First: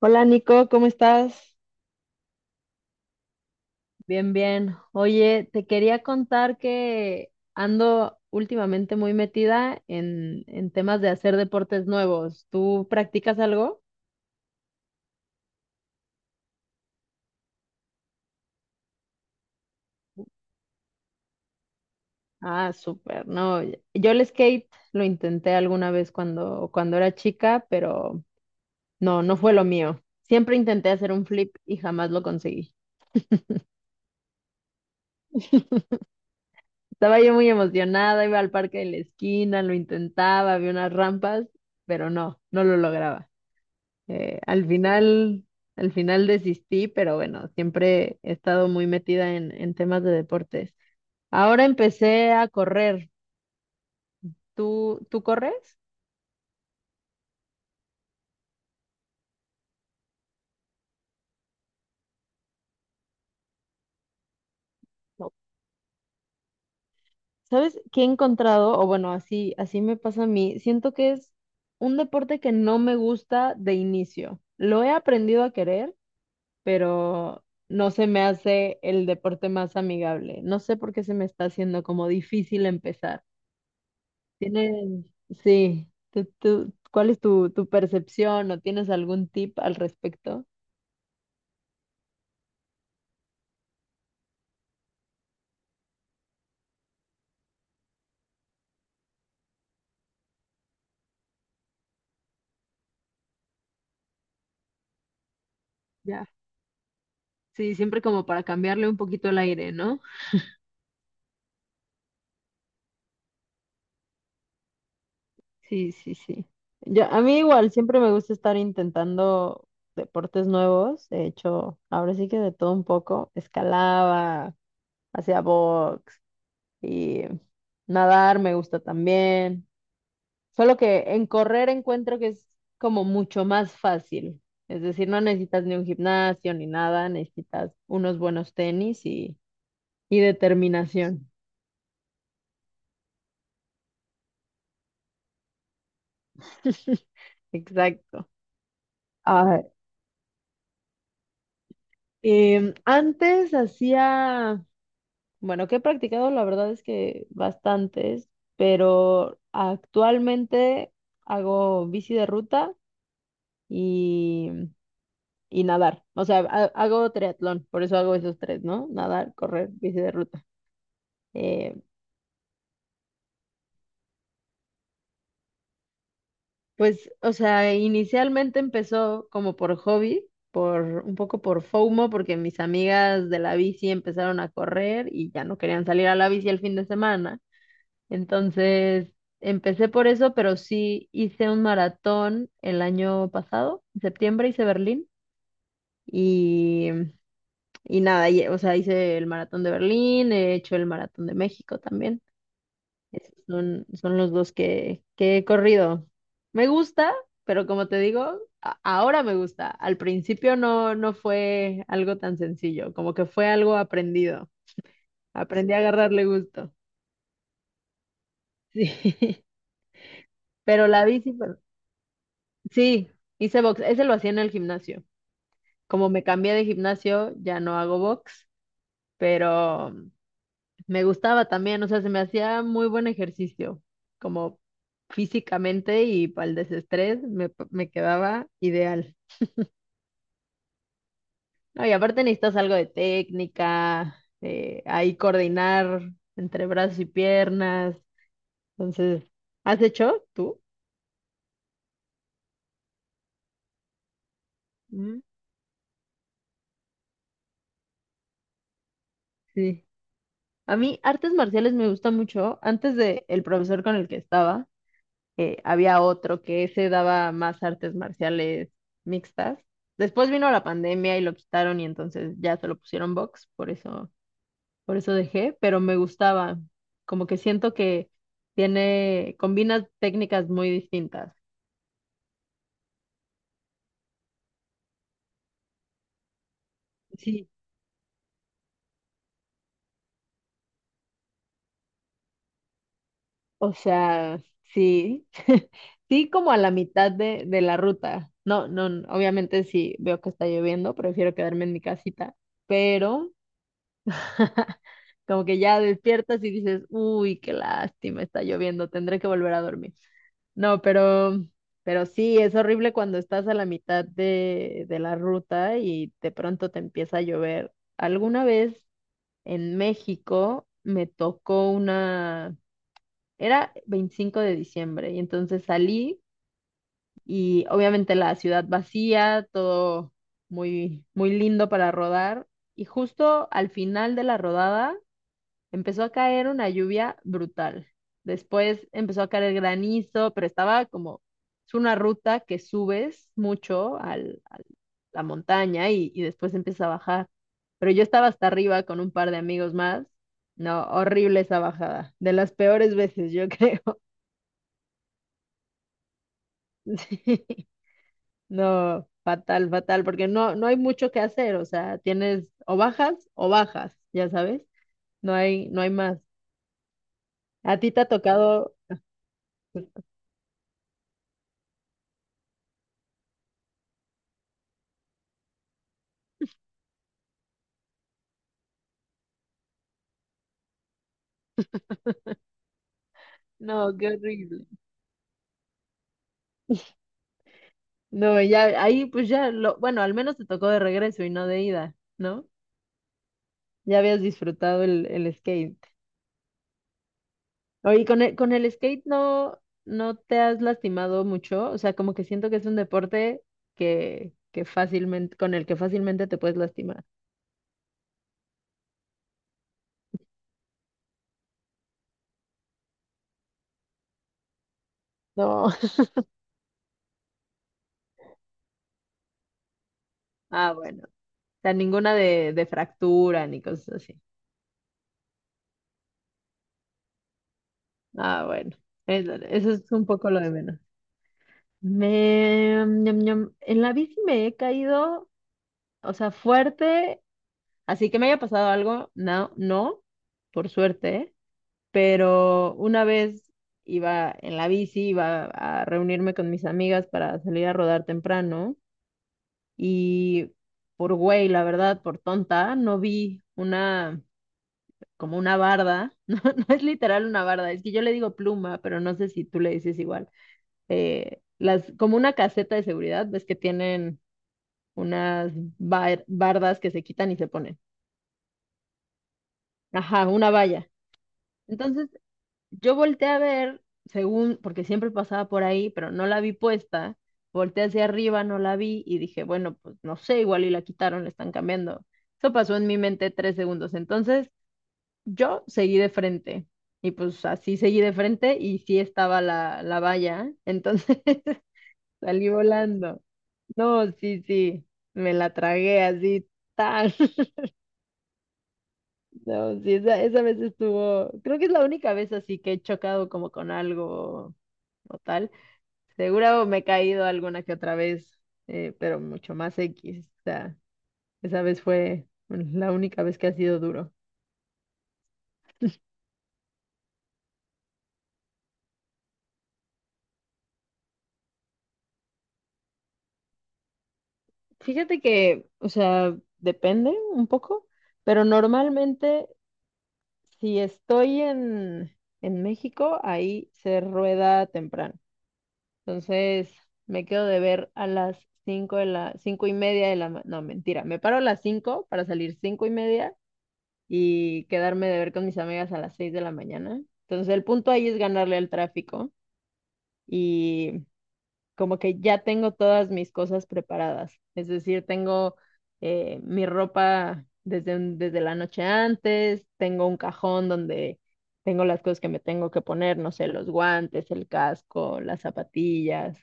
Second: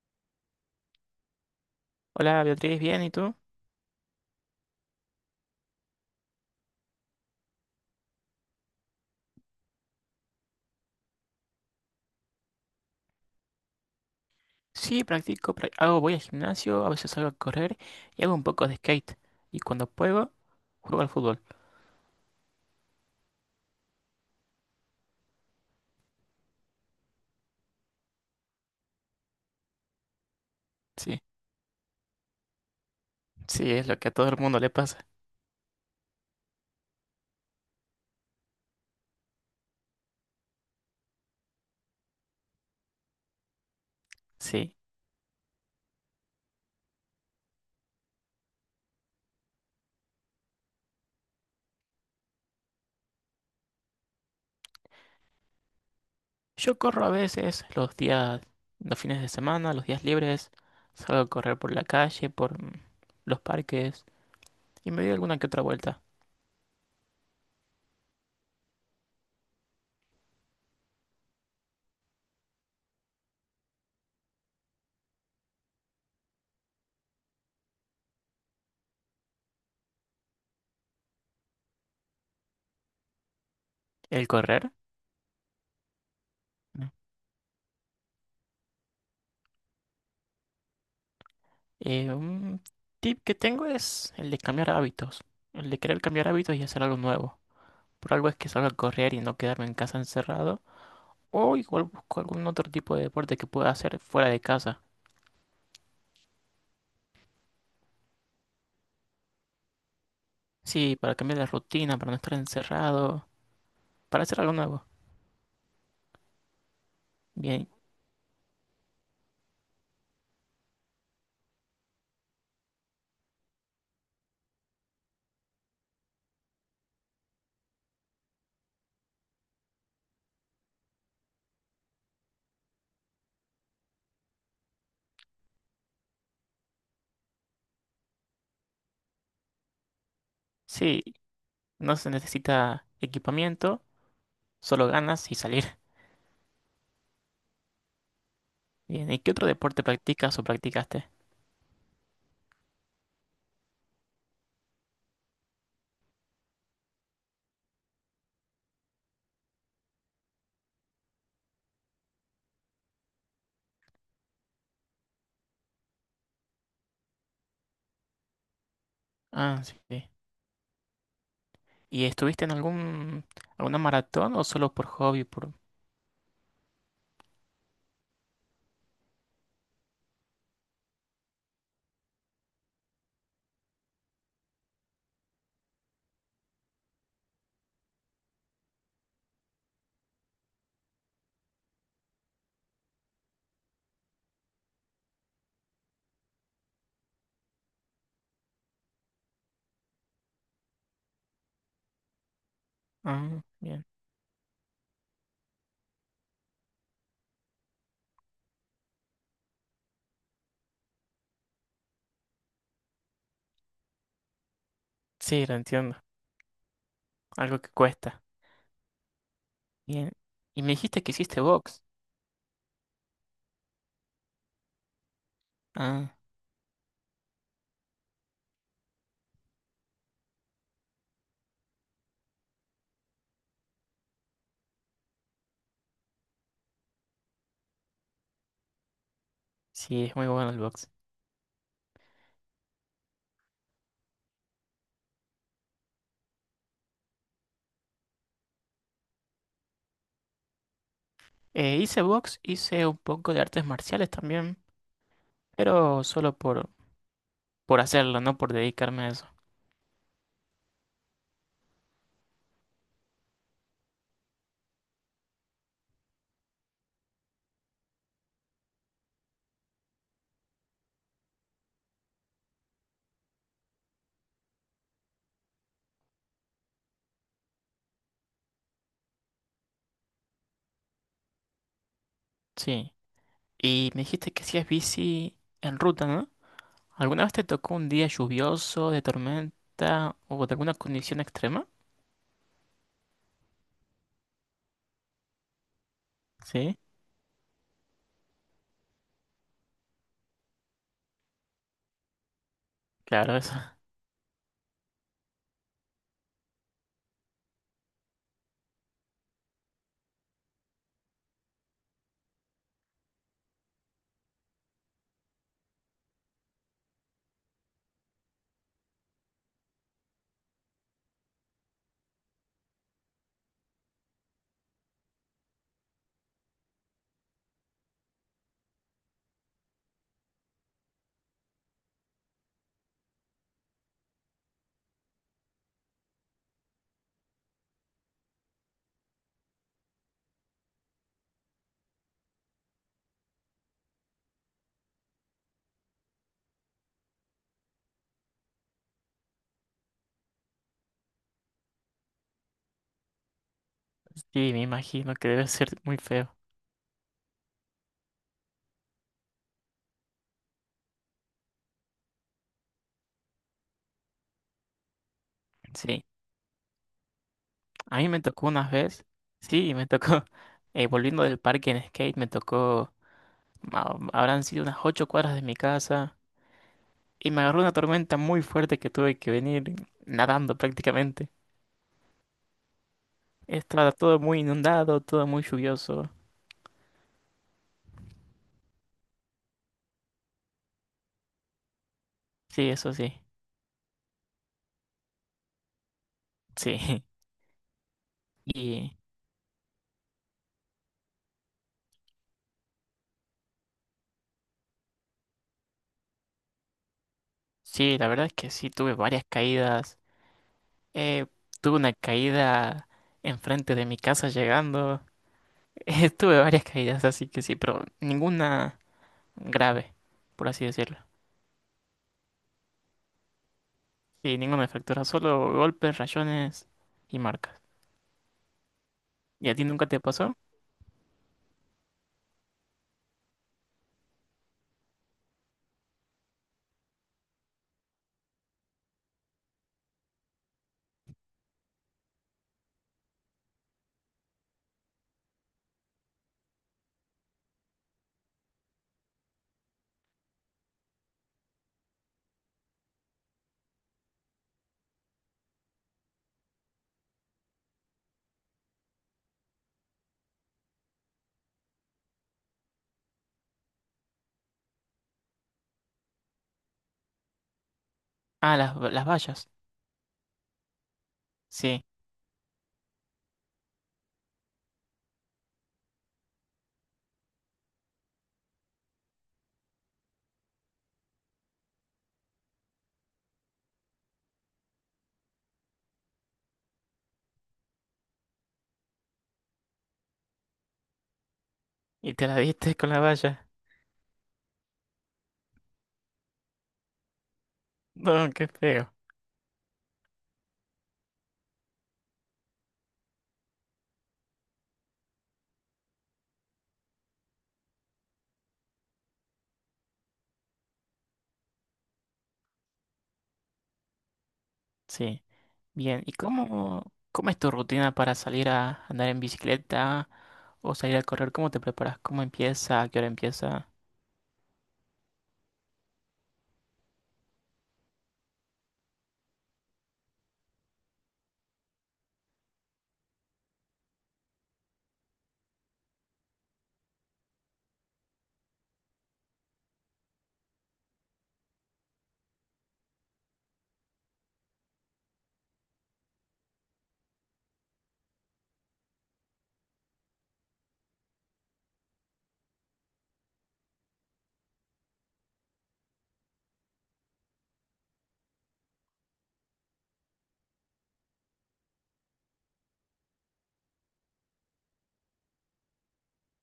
Hola Nico, ¿cómo estás? Hola Beatriz, ¿bien? ¿Y tú? Bien, bien. Oye, te quería contar que ando últimamente muy metida en temas de hacer deportes nuevos. ¿Tú practicas algo? Sí, practico, hago, voy al gimnasio, a veces salgo a correr y hago un poco de skate. Y cuando puedo, juego al fútbol. Ah, súper. No, yo el skate lo intenté alguna vez cuando era chica, pero no, no fue lo mío. Siempre intenté hacer Sí, un flip y jamás lo conseguí. sí, es lo que a todo el mundo le pasa. Estaba yo muy emocionada, iba al parque de la esquina, lo intentaba, había unas rampas, pero no, no lo lograba. Al Sí, final, desistí, pero bueno, siempre he estado muy metida en temas de deportes. Ahora empecé a correr. ¿Tú corres? yo corro a veces los días, los fines de semana, los días libres, salgo a correr por la calle, por los parques y me doy No. alguna que otra vuelta. ¿Sabes qué he encontrado? O bueno, así, así me pasa a mí. Siento que es un deporte que no me gusta de inicio. Lo he aprendido a querer, pero no se me hace el deporte más amigable. No sé por qué se me está haciendo como difícil empezar. ¿El correr? Tienes, sí, Mm. ¿cuál es tu percepción o tienes algún tip al respecto? Un tip que tengo es el de cambiar hábitos, el de querer cambiar hábitos y hacer algo nuevo. Por algo es que salgo a correr y no quedarme en casa encerrado. O igual busco algún otro tipo de deporte que pueda hacer fuera de casa. Ya. Sí, siempre como para cambiarle un poquito el aire, ¿no? Sí, para cambiar la rutina, para no estar encerrado, para hacer algo nuevo. Sí, sí, sí. Yo, a mí Bien, igual, siempre me gusta estar intentando deportes nuevos. He hecho, ahora sí que de todo un poco, escalaba, hacía box y nadar me gusta también. Solo que en correr encuentro que es como mucho más fácil. Es decir, no necesitas ni un gimnasio ni nada, necesitas unos buenos tenis y sí, determinación. no se necesita equipamiento, solo ganas y salir. Exacto. Bien, ¿y qué otro Ah, deporte practicas o practicaste? Antes hacía, bueno, que he practicado la verdad es que bastantes, pero actualmente hago bici de ruta y, y nadar. O sea, hago triatlón, por eso hago esos tres, ¿no? Nadar, Ah, correr, sí, bici sí. de ruta. Eh, ¿Y estuviste en algún, alguna maratón o solo por hobby? Por... pues, o sea, inicialmente empezó como por hobby, por un poco por FOMO, porque mis amigas de la bici empezaron a correr y ya no querían salir a la bici el fin de semana. Entonces, empecé por eso, pero sí hice un maratón el año pasado, en septiembre hice Berlín y, y nada, o sea, hice el maratón de Berlín, he hecho el maratón de México también. Esos Ah, bien. son, son los dos que he corrido. Me gusta, pero como te digo, ahora me gusta. Al principio no, no fue algo tan sencillo, como que fue algo aprendido. Sí, lo Aprendí a entiendo. agarrarle gusto. Algo que cuesta. Sí. Bien. Y me Pero dijiste la que bici, hiciste pues, box. sí, hice box. Ese lo hacía en el gimnasio. Como Ah, me cambié de gimnasio, ya no hago box, pero me gustaba también, o sea, se me hacía muy buen ejercicio, como físicamente y para el desestrés me quedaba ideal. sí, es muy bueno el box. No, y aparte necesitas algo de técnica, ahí coordinar entre brazos y piernas. Entonces, ¿has hecho tú? Hice box, hice un poco de artes marciales también, Mm. pero solo por hacerlo, no por dedicarme a eso. Sí. A mí artes marciales me gusta mucho. Antes de el profesor con el que estaba, había otro que se daba más artes marciales mixtas. Después vino la pandemia y lo quitaron y entonces ya se lo pusieron box, por eso dejé, pero me gustaba, como que siento que tiene, combina técnicas muy distintas. Sí. Y me dijiste que hacías bici en ruta, ¿no? ¿Alguna vez te Sí. tocó un día lluvioso, de tormenta o de alguna condición extrema? O sea, sí, sí como a la Sí, mitad de la ruta. No, no, obviamente si veo que está lloviendo, prefiero quedarme en mi casita, pero claro, eso. como que ya despiertas y dices, uy, qué lástima, está lloviendo, tendré que volver a dormir. No, pero sí, es horrible cuando estás a la mitad de la ruta y de pronto te empieza a llover. Alguna vez en México me tocó una, era 25 de diciembre y entonces salí y obviamente la ciudad vacía, todo muy, muy lindo para rodar y justo al final de la rodada empezó a caer una lluvia brutal. Después empezó a caer granizo, pero estaba como, es una ruta que subes mucho a la montaña y después empieza a bajar. Pero yo estaba hasta arriba con un par de amigos más. No, horrible esa bajada. De las peores veces, yo creo. Sí, me imagino que debe ser muy feo. Sí. No, fatal, fatal, porque no, no hay mucho que hacer. O sea, tienes o bajas, ya sabes. No hay, no hay Sí. más. ¿A ti A te ha mí me tocó unas tocado? veces. Sí, me tocó. Volviendo del parque en skate, me tocó. Habrán sido unas 8 cuadras de mi casa y me agarró una tormenta muy fuerte que tuve que venir nadando prácticamente. Estaba No, qué todo muy horrible. inundado, todo muy lluvioso. No, ya ahí pues ya lo, bueno, al menos te tocó de regreso y no de ida, ¿no? Sí, eso sí. Ya habías disfrutado el skate. Sí. Oye, con el Y skate no, no te has lastimado mucho, o sea, como que siento que es un deporte que fácilmente, con el que fácilmente te puedes lastimar. sí, la verdad es que sí, tuve varias caídas. Eh, Tuve una caída enfrente de mi casa llegando. No. Tuve varias caídas, así que sí, pero ninguna grave, por así Ah, decirlo. bueno. O sea, ninguna de fractura ni cosas así. Sí, ninguna fractura, solo golpes, rayones y marcas. Ah, bueno. ¿Y a ti Eso nunca es te un poco pasó? lo de menos. Me, ñam, ñam. En la bici me he caído, o sea, fuerte. Así que me haya pasado algo, no, no, por suerte, ¿eh? Pero una vez iba en la bici, iba a reunirme con mis amigas para salir a rodar temprano y por güey, la verdad, por tonta, no vi una, como una barda, no, no es literal una barda, es que yo le digo pluma, pero no sé si tú le dices igual, las, como una caseta de seguridad, ves que tienen unas bardas que se quitan y se ponen. Ah, las vallas. Ajá, una valla. Sí. Entonces yo volteé a ver, según, porque siempre pasaba por ahí, pero no la vi puesta. Volteé hacia arriba, no la vi y dije, bueno, pues no sé, igual y la quitaron, la están cambiando. Eso pasó en mi mente 3 segundos. Entonces, yo seguí de frente y pues así seguí de frente y sí estaba la, la valla. Entonces, Y te la salí diste con la volando. valla. No, sí, sí, me la tragué así, tal. No, qué feo. No, sí, esa vez estuvo, creo que es la única vez así que he chocado como con algo o tal. Seguro me he caído alguna que otra vez, pero mucho más X. O sea, esa vez fue la única vez que ha sido duro. Sí. Bien, ¿y cómo, cómo es tu rutina para salir a andar en bicicleta o salir a correr? ¿Cómo te preparas? ¿Cómo empieza? ¿A qué hora empieza? Fíjate que, o sea, depende un poco, pero normalmente si estoy en México, ahí se rueda temprano. Entonces, me quedo de ver a las cinco y media de la, ma- no, mentira, me paro a las 5 para salir 5:30 y quedarme de ver con mis amigas a las 6 de la mañana. Entonces el punto ahí es ganarle al tráfico y como que ya tengo todas mis cosas preparadas. Es decir, tengo mi ropa desde la noche antes, tengo un cajón donde tengo las cosas que me tengo que poner, no sé, los guantes, el casco, las zapatillas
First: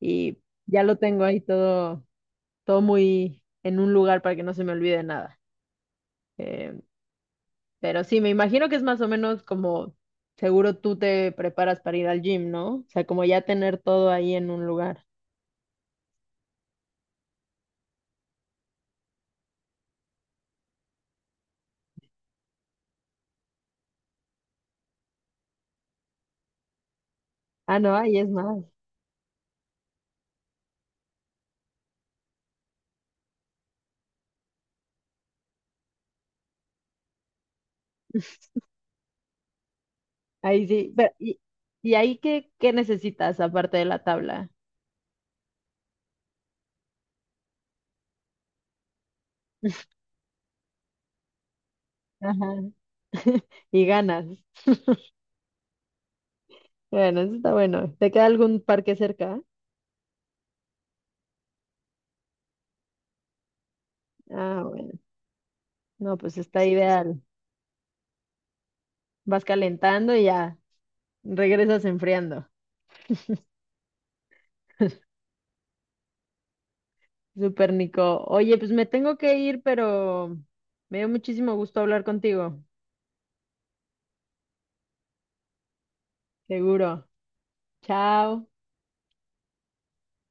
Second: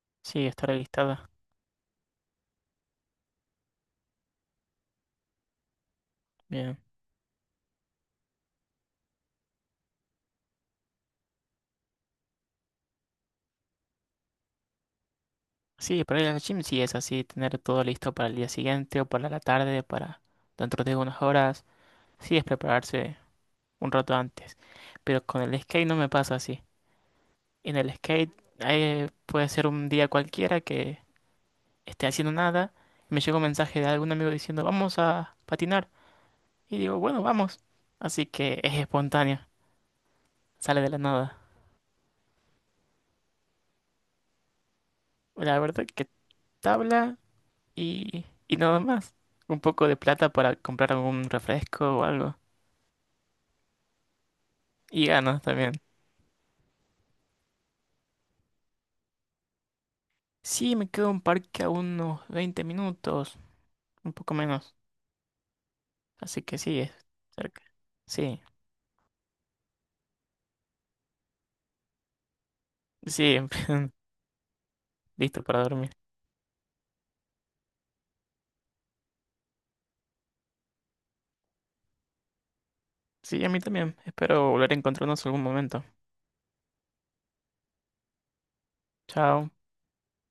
y Sí, estar ya lo tengo alistada. ahí todo, todo muy en un lugar para que no se me olvide nada. Bien. Eh, Pero sí, me imagino que es más o menos como seguro tú te preparas para ir al gym, ¿no? O sea, como ya tener todo ahí en un lugar. Sí, para ir al gym sí es así, tener todo listo para el día siguiente o para la tarde, para dentro de unas horas. Sí, es prepararse un rato antes. Pero con el skate no me pasa así. En Ah, el no, ahí es skate más. eh, puede ser un día cualquiera que esté haciendo nada y me llega un mensaje de algún amigo diciendo, vamos a patinar. Y digo, bueno, vamos. Así que es espontánea, Ahí sale de sí. la Pero, nada. ¿y ahí qué necesitas aparte de la tabla? La verdad que tabla y nada más. Un poco de plata para comprar algún refresco o algo. Ajá. Y ganas. Y ganas también. Bueno, eso está bueno. ¿Te queda algún parque cerca? Sí, me quedo en parque a unos 20 minutos, un poco Ah, menos. bueno. No, pues Así que está sí, es ideal. cerca. Sí, Vas calentando y ya regresas enfriando. sí, listo para dormir. Súper, Nico. Oye, pues me tengo que ir, pero me dio muchísimo gusto hablar contigo. Sí, a mí también. Espero volver a encontrarnos algún momento. Seguro. Chao. Chao.